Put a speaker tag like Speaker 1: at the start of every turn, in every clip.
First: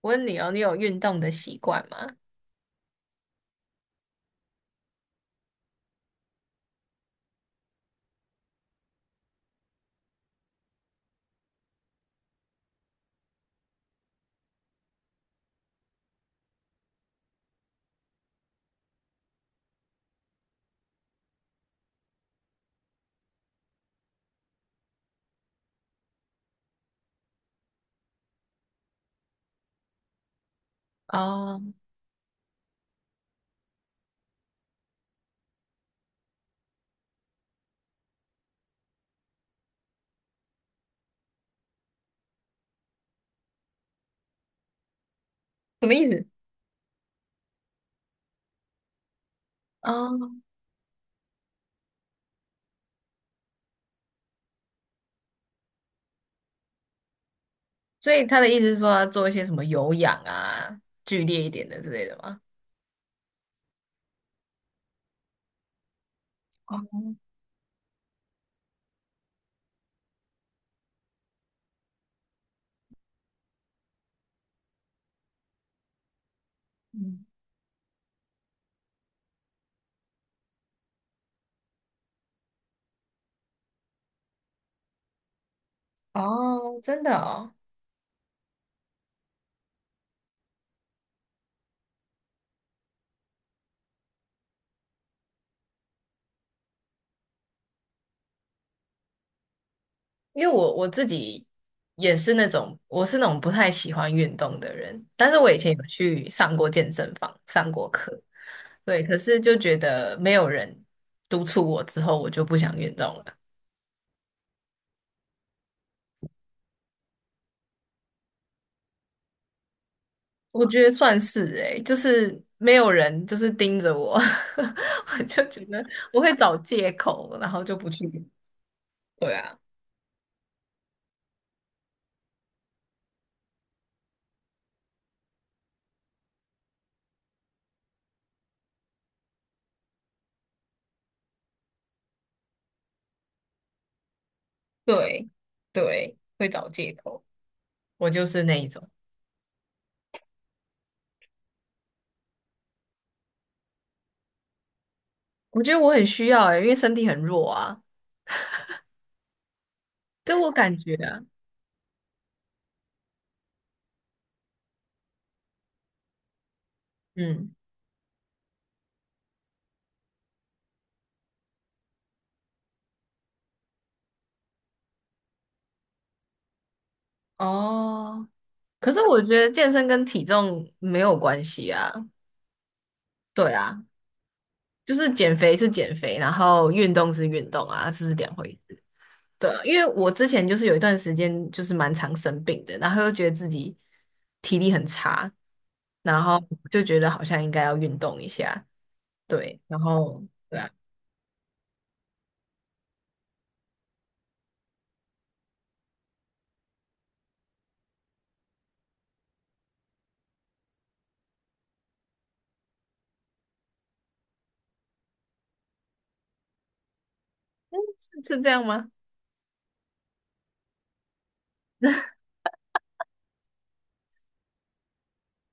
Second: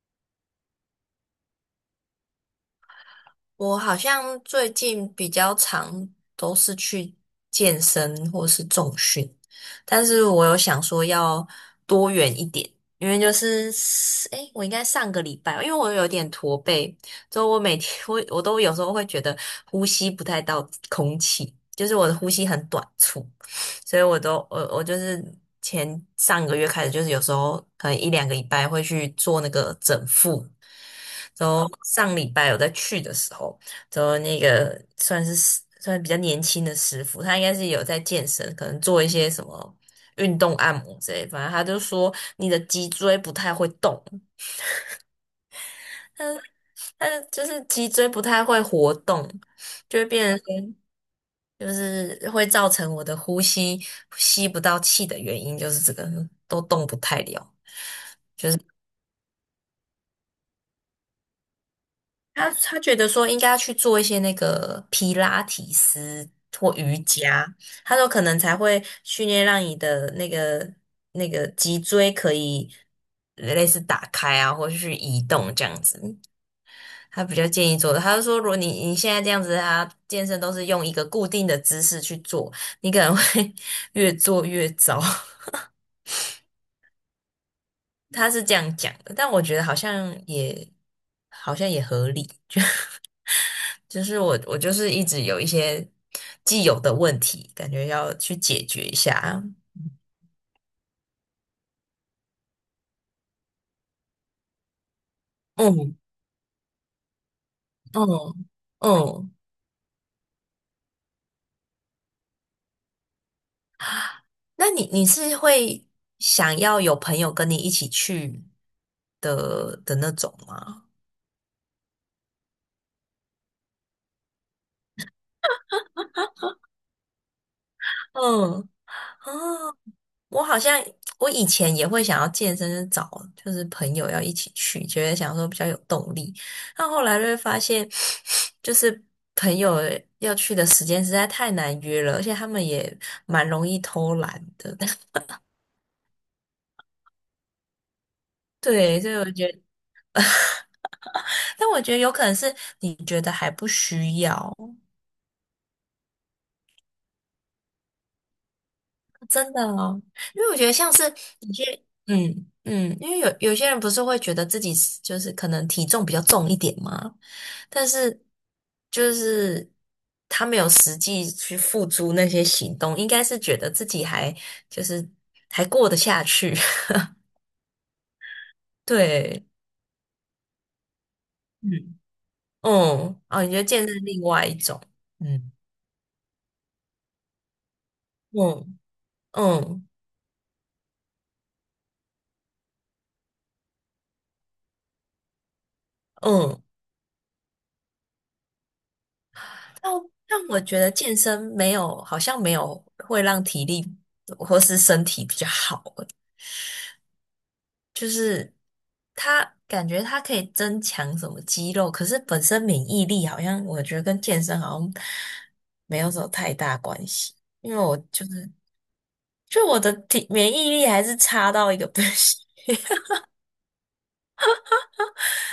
Speaker 1: 我问你哦，你有运动的习惯吗？
Speaker 2: 我好像最近比较常都是去健身或是重训，但是我有想说要多元一点，因为就是我应该上个礼拜，因为我有点驼背，所以我每天我都有时候会觉得呼吸不太到空气，就是我的呼吸很短促，所以我都我我就是上个月开始，就是有时候可能一两个礼拜会去做那个整腹。然
Speaker 1: 哦，
Speaker 2: 后上礼拜我在去的时候，然后那个算是比较年轻的师傅，他应该是有在健身，可能做一些什么运动按摩之类，反正他就说你的脊椎不太会动，
Speaker 1: 什么意思？
Speaker 2: 但是就是脊椎不太会活动，就会
Speaker 1: 哦，
Speaker 2: 变成说就是会造成我的呼吸吸不到气的原因，就是这个都动不太了。
Speaker 1: 所以他的意思是说要做一些什么有氧啊，剧烈一点的之类的吗？
Speaker 2: 他觉得说应该要去做一些那个皮拉提斯或瑜
Speaker 1: 哦，
Speaker 2: 伽，他说可能才会训练让你的那个脊椎可以类似打开啊，或者是移动这样子。他
Speaker 1: 嗯，
Speaker 2: 比较建议做的，他就说如果你现在这样子，他健身都是用一个固定的姿势去做，你可能会 越做越糟。
Speaker 1: 哦，真的哦，
Speaker 2: 他是这样讲的，但我觉得好像也好像也合理。就是我就是一直有一些既有的问题，感觉要去解决一下。
Speaker 1: 因为我自己也是那种，我是那种不太喜欢运动的人，但是我以前有
Speaker 2: 嗯
Speaker 1: 去上过健身房，上过课，
Speaker 2: 嗯
Speaker 1: 对，可
Speaker 2: 嗯。
Speaker 1: 是就觉得没有人督促我之后，我就不想运动了。
Speaker 2: 那你是会想要有朋友跟你一起去的那种
Speaker 1: 我觉
Speaker 2: 吗？
Speaker 1: 得算是诶、就是没有人就是盯着我，我就觉得我会找借口，然后就不去。
Speaker 2: 嗯。
Speaker 1: 对啊，
Speaker 2: 哦，我好像我以前也会想要健身，就是找就是朋友要一起去，觉得想说比较有动力。但后来就会发现，就是朋友要去的时间实在太难约了，而且他们也蛮容易偷懒的。
Speaker 1: 对对，会找借口。我就是那一种，
Speaker 2: 对，所以我觉得，但我觉得有可能是你觉得还不需要，
Speaker 1: 我觉得我很需要诶、因为身体很弱啊，
Speaker 2: 真的哦，
Speaker 1: 对
Speaker 2: 因
Speaker 1: 我
Speaker 2: 为我觉得
Speaker 1: 感
Speaker 2: 像
Speaker 1: 觉
Speaker 2: 是
Speaker 1: 啊，
Speaker 2: 有些，因为有些人不是会觉得自己是就是可能体重比较重一点嘛，
Speaker 1: 嗯，
Speaker 2: 但是就是他没有实际去付诸那些行动，应该是觉得自己还就是还过得下去，
Speaker 1: 哦，可是我觉
Speaker 2: 对，
Speaker 1: 得健身跟体重没有关系啊。
Speaker 2: 嗯嗯，哦，你
Speaker 1: 对
Speaker 2: 觉得
Speaker 1: 啊，
Speaker 2: 健身另外一种，
Speaker 1: 就是减
Speaker 2: 嗯
Speaker 1: 肥是减肥，然后运动是运动啊，这是两回事。
Speaker 2: 嗯
Speaker 1: 对啊因为
Speaker 2: 嗯
Speaker 1: 我之前就是有一段时间就是蛮常生病的，然后又觉得自己体力很差，然后
Speaker 2: 嗯。
Speaker 1: 就觉得好像应该要运动一下，对，然
Speaker 2: 但
Speaker 1: 后
Speaker 2: 但
Speaker 1: 对
Speaker 2: 我
Speaker 1: 啊，
Speaker 2: 觉得健身没有，好像没有会让体力或是身体比较好，就是它感觉它可以增强什么肌肉，可是本身免疫力好像我觉得跟健身好像没有什么太大关系，因
Speaker 1: 嗯
Speaker 2: 为我就
Speaker 1: 是这
Speaker 2: 是
Speaker 1: 样吗？
Speaker 2: 就我的体免疫力还是差到一个不行。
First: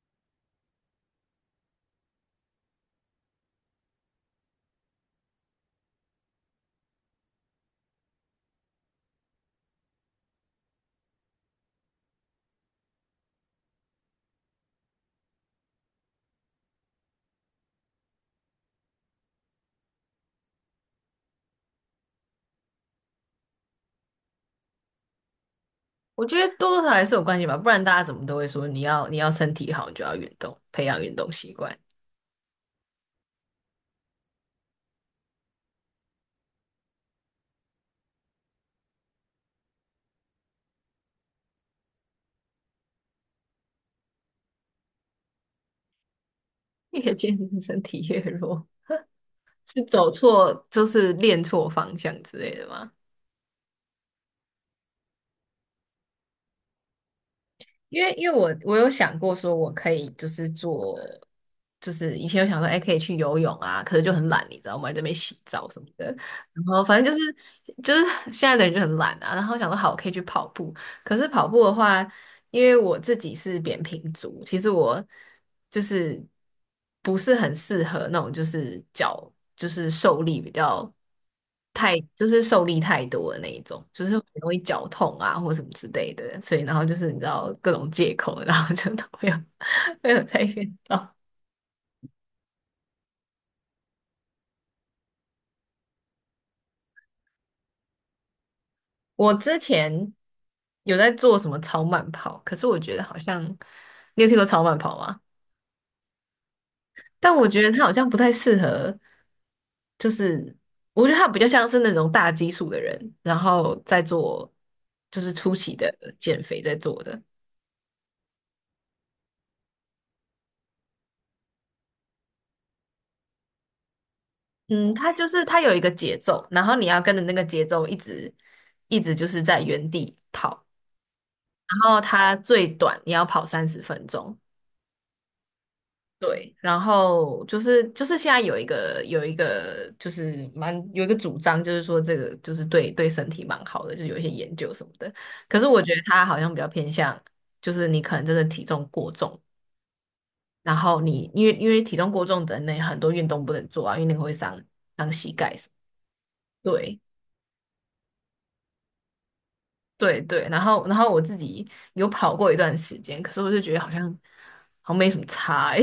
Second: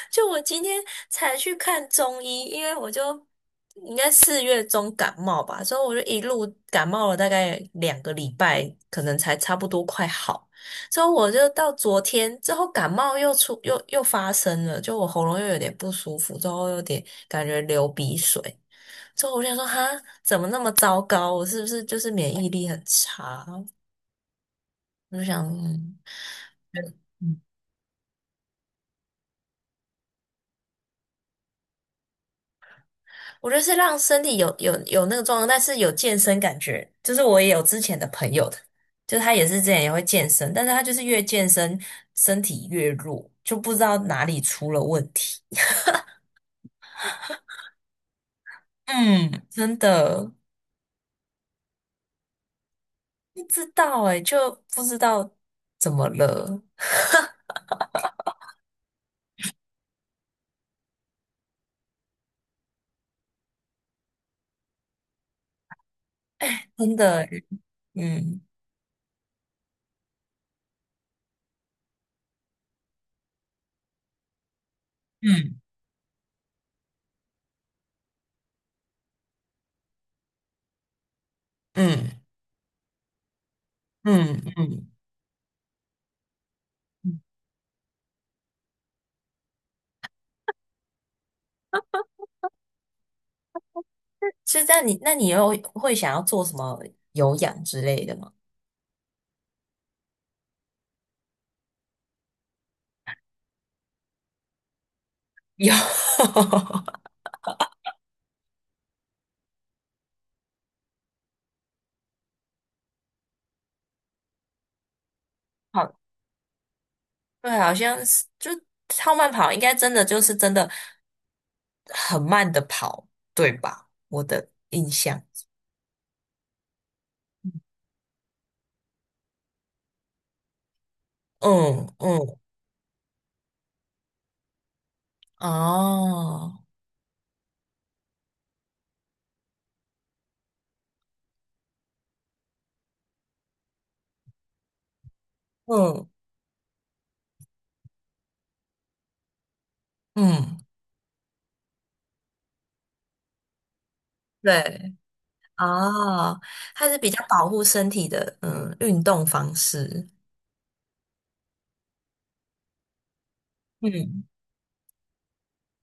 Speaker 2: 就我今天才去看中医，因为我就应该4月中感冒吧，所以我就一路感冒了大概两个礼拜，可能才差不多快好。之后我就到昨天之后感冒又出又又发生了，就我喉咙又有点不舒服，之后有点感觉流鼻水。之后我就想说，哈，怎么那么糟糕？我是不是就是免疫力很差？我就想，嗯，
Speaker 1: 我觉得多多少少还是有关系吧，不然大家怎么都会说你要身体好，你就要运动，培养运动习惯，
Speaker 2: 我觉得是让身体有那个状况，但是有健身感觉。就是我也有之前的朋友的，就他也是之前也会健身，但是他就是越健身身体越弱，就不知道哪里出了问题。
Speaker 1: 越健身身体越弱，
Speaker 2: 嗯，真
Speaker 1: 是走
Speaker 2: 的
Speaker 1: 错就是练错方向之类的吗？
Speaker 2: 不知道哎、就不知道怎么了，
Speaker 1: 因为我有想过说，我可以就是做，就是以前有想说，哎、可以去游泳啊，可是就很懒，你知道吗？在那边洗澡什么的，然后
Speaker 2: 真
Speaker 1: 反正就
Speaker 2: 的。
Speaker 1: 是就是
Speaker 2: 嗯
Speaker 1: 现在的人就很懒啊，然后想说好，我可以去跑步，可是跑步的话。因为我自己是扁平足，其实我
Speaker 2: 嗯
Speaker 1: 就是不是很适合那种就是脚就是受力比较太
Speaker 2: 嗯
Speaker 1: 就是受力太多的那一种，就是很
Speaker 2: 嗯
Speaker 1: 容易脚
Speaker 2: 嗯
Speaker 1: 痛啊或什么之类的，所以然后就是你
Speaker 2: 嗯。
Speaker 1: 知道各种借口，然后就都没有 没有再运动。
Speaker 2: 所以那你又会想要做什么有氧之类的吗？
Speaker 1: 我之前有在做什么超慢跑，可是我觉得好像你有听过超慢跑吗？
Speaker 2: 有，
Speaker 1: 但我觉得他好像不太适合，就是我觉得他比较像是那种大基数的人，然后再做就是初 期的
Speaker 2: 好。
Speaker 1: 减肥在做的。
Speaker 2: 对，好像是就超慢跑，应该真的真的很慢的跑，对吧？我的印
Speaker 1: 嗯，他
Speaker 2: 象，
Speaker 1: 就是他有一个节奏，然后你要跟着那个节奏一直就是在原地跑，然
Speaker 2: 嗯
Speaker 1: 后
Speaker 2: 嗯，
Speaker 1: 他最短你要跑30分钟，对，
Speaker 2: 哦，
Speaker 1: 然后就是现在有一个就是蛮有一个主张，就是说这个就是对身体蛮好的，就是有一些研究什么的。可是我觉得
Speaker 2: 嗯
Speaker 1: 它好像比较偏向，就是你可能真的体重过重，
Speaker 2: 嗯，
Speaker 1: 然后你因为体重过重的那很多运动不能做啊，因为那个会伤。
Speaker 2: 对，哦，它是
Speaker 1: 对
Speaker 2: 比较保护身体的，嗯，运动方式
Speaker 1: 对对，然后我自己有跑过一段时间，可是我就觉得好像
Speaker 2: 嗯，
Speaker 1: 好像没什么差欸，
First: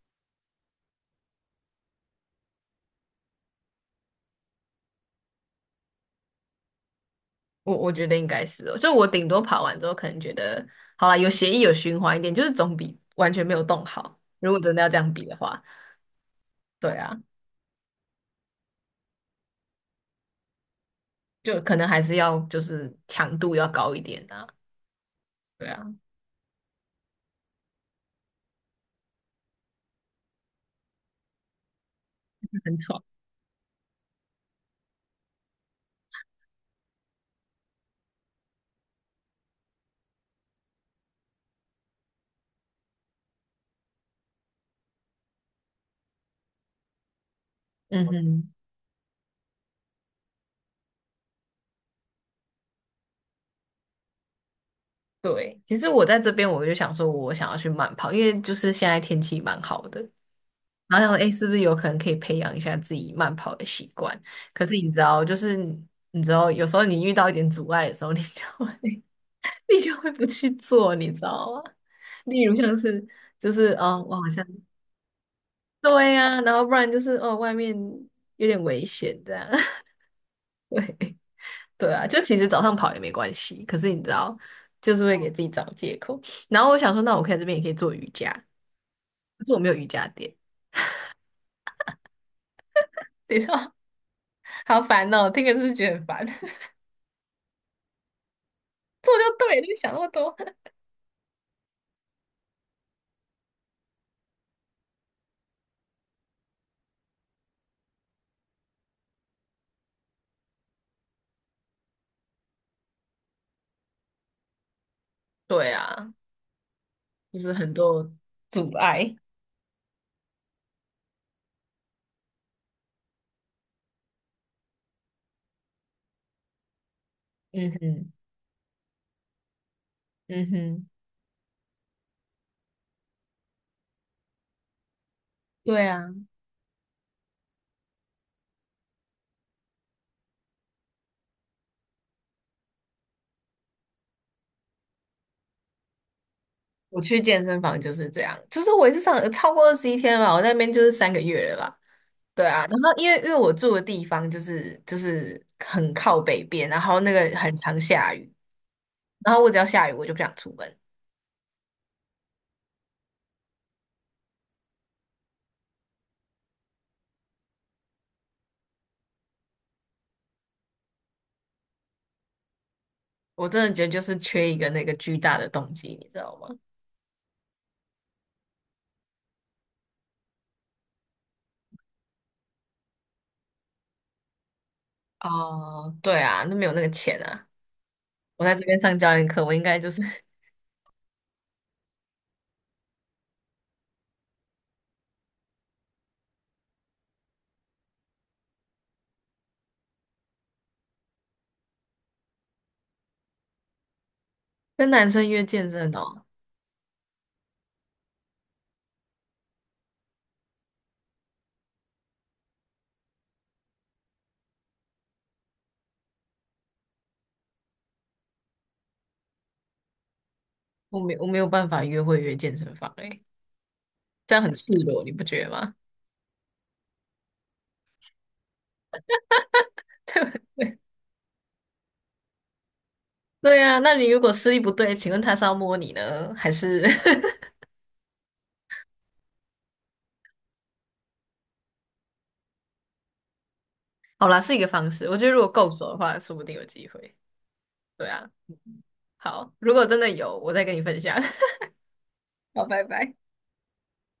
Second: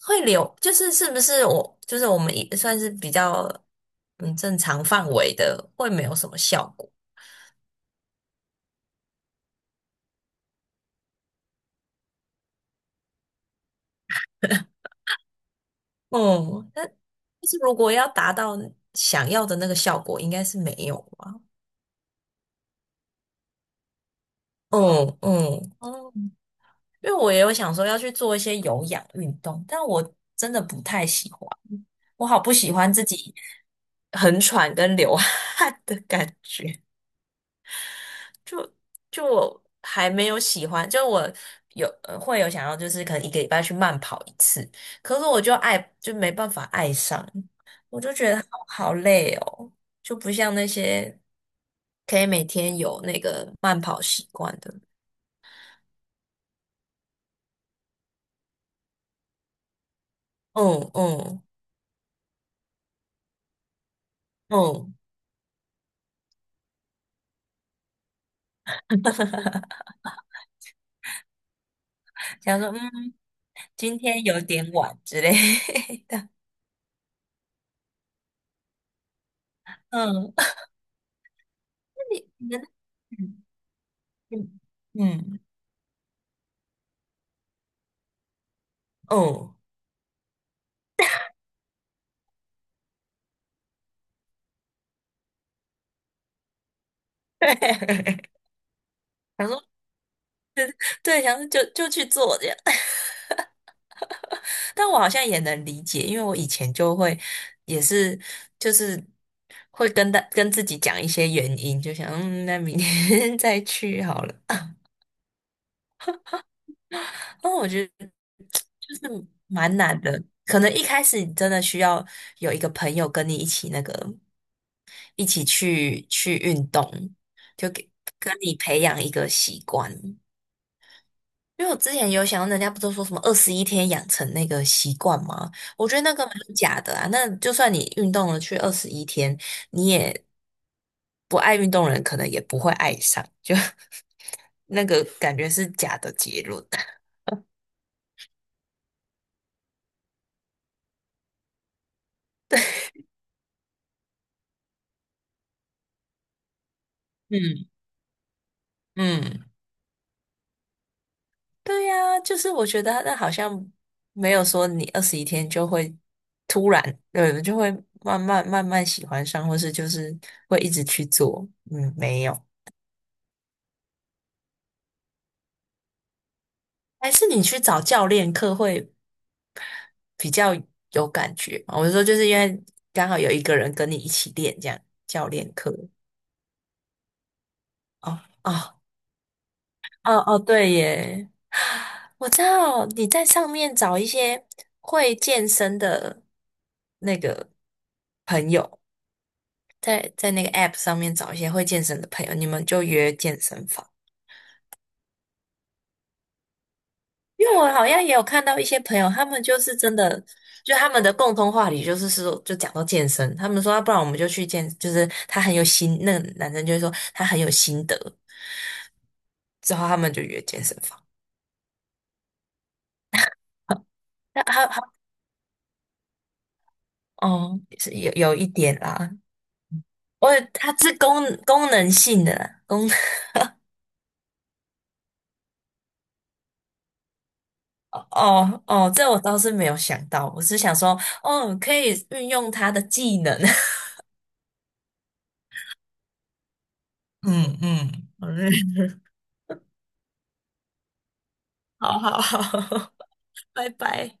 Speaker 2: 会流，就是是不是我们也算是比较嗯正常范围的，会没有什么效果。
Speaker 1: 我觉得应该是哦，就我顶多跑完之后，可能觉得好啦，有协议有循环一点，就是总比完全没有动好。如果真的要这样比的话，
Speaker 2: 哦，那
Speaker 1: 对
Speaker 2: 但
Speaker 1: 啊，
Speaker 2: 是如果要达到想要的那个效果，应该是没有吧？
Speaker 1: 就可能还是要就是强度要高一点啊，
Speaker 2: 嗯
Speaker 1: 对
Speaker 2: 嗯，
Speaker 1: 啊，
Speaker 2: 哦，因为我也有想说要去做一些有氧运动，但我真的不太喜欢，我好不喜
Speaker 1: 很
Speaker 2: 欢
Speaker 1: 吵。
Speaker 2: 自己很喘跟流汗的感觉。就我还没有喜欢，就我有会有想要，就是可能1个礼拜去慢跑一次，可是我就没办法爱上，我
Speaker 1: 嗯
Speaker 2: 就觉得
Speaker 1: 嗯，
Speaker 2: 好好累哦，就不像那些可以每天有那个慢跑习惯的。
Speaker 1: 对。其实我在这边我就想说，我想要去慢跑，因为就是现在天气蛮好的，
Speaker 2: 嗯
Speaker 1: 然后想说，哎，
Speaker 2: 嗯
Speaker 1: 是不是有可能可以培养一下自己慢跑的习惯？可是你
Speaker 2: 嗯，
Speaker 1: 知道，就是你知道，有时候你遇到一点阻碍的时候，你就会 你就会不去做，你知道吗？例如
Speaker 2: 想说
Speaker 1: 像是
Speaker 2: 嗯，
Speaker 1: 就是
Speaker 2: 今
Speaker 1: 哦，我
Speaker 2: 天
Speaker 1: 好
Speaker 2: 有
Speaker 1: 像
Speaker 2: 点晚之类
Speaker 1: 对
Speaker 2: 的。
Speaker 1: 呀、然后不然就是哦，外面有点危险这样，
Speaker 2: 嗯，
Speaker 1: 对啊，就其实
Speaker 2: 真的
Speaker 1: 早上跑也没关系，可是你知道，
Speaker 2: 很
Speaker 1: 就
Speaker 2: 嗯
Speaker 1: 是会给
Speaker 2: 嗯
Speaker 1: 自己找借口。然后我想说，那我可以在这边也可以做瑜伽，可是
Speaker 2: 嗯，
Speaker 1: 我没有瑜伽垫，你知道，好烦哦，听着是不是觉得很烦？
Speaker 2: 对，
Speaker 1: 做就
Speaker 2: 想
Speaker 1: 对
Speaker 2: 说
Speaker 1: 了，就想那么多。
Speaker 2: 对，想说就去做这样。但我好像也能理解，因为我以前就会也是就是会跟自己讲一些原因，就想嗯，那明天 再去好了。
Speaker 1: 对啊，就
Speaker 2: 那
Speaker 1: 是
Speaker 2: 我
Speaker 1: 很
Speaker 2: 觉得
Speaker 1: 多阻
Speaker 2: 就
Speaker 1: 碍。
Speaker 2: 是蛮难的，可能一开始你真的需要有一个朋友跟你一起那个一起去运动，就
Speaker 1: 嗯
Speaker 2: 给
Speaker 1: 哼，
Speaker 2: 跟你培养一个习惯。
Speaker 1: 嗯哼，
Speaker 2: 因为我之前有想到，人家不都说什么二十一天养成那个习惯吗？
Speaker 1: 对
Speaker 2: 我觉得
Speaker 1: 啊。
Speaker 2: 那个蛮假的啊。那就算你运动了去二十一天，你也不爱运动的人，可能也不会爱上，就 那个感觉是假的结论。
Speaker 1: 我 去健身房就是这样，就是我也是上超过21天吧，我那边就是3个月了吧，对啊，然后因为我住的地方就是很靠北边，然后那个很
Speaker 2: 嗯
Speaker 1: 常下雨，然后
Speaker 2: 嗯。
Speaker 1: 我只要下雨我就不想出门，
Speaker 2: 对呀，就是我觉得那好像没有说你二十一天就会突然，对，就会慢慢慢慢喜欢上，或是就是会一直去做。嗯，没有，
Speaker 1: 我真的觉得就是缺一个那个巨大的动机，你知道吗？
Speaker 2: 还是你去找教练课会比较有感觉嘛我是说，就是因为刚好有一个人跟你一起练，这样教练课。
Speaker 1: 哦，对啊，那没有那个钱啊，
Speaker 2: 哦
Speaker 1: 我在这边
Speaker 2: 哦
Speaker 1: 上教练课，我应该就是
Speaker 2: 哦 哦，对耶，我知道你在上面找一些会健身的那个朋友。在那个 App 上面找一些会健身的朋友，你们就约健身房。
Speaker 1: 跟男生约健身哦，
Speaker 2: 因为我好像也有看到一些朋友，他们就是真的，就他们的共同话题就是说，就讲到健身，他们说，啊不然我们就去健，就是他很有心，那个男生就会说他很有心得，之后他们就约健身
Speaker 1: 我
Speaker 2: 房。
Speaker 1: 没我没有办法约会约健身房诶、这样
Speaker 2: 那
Speaker 1: 很
Speaker 2: 他
Speaker 1: 赤
Speaker 2: 他
Speaker 1: 裸，你不觉得吗？
Speaker 2: 哦，是有一点啦，我 他是功能性的啦，功能
Speaker 1: 对呀，那你如果视力不对，请问他是要摸你呢，还是？
Speaker 2: 哦哦，这我倒是没有想到，我是想说，哦，可以运用他的技能。
Speaker 1: 好啦，是一个方式。我觉得如果够熟的话，说不定有机会。
Speaker 2: 嗯
Speaker 1: 对
Speaker 2: 嗯，
Speaker 1: 啊，
Speaker 2: 好嘞，
Speaker 1: 好，如果真的有，我再跟你分享。
Speaker 2: 好好
Speaker 1: 好，拜
Speaker 2: 好，
Speaker 1: 拜。
Speaker 2: 拜拜。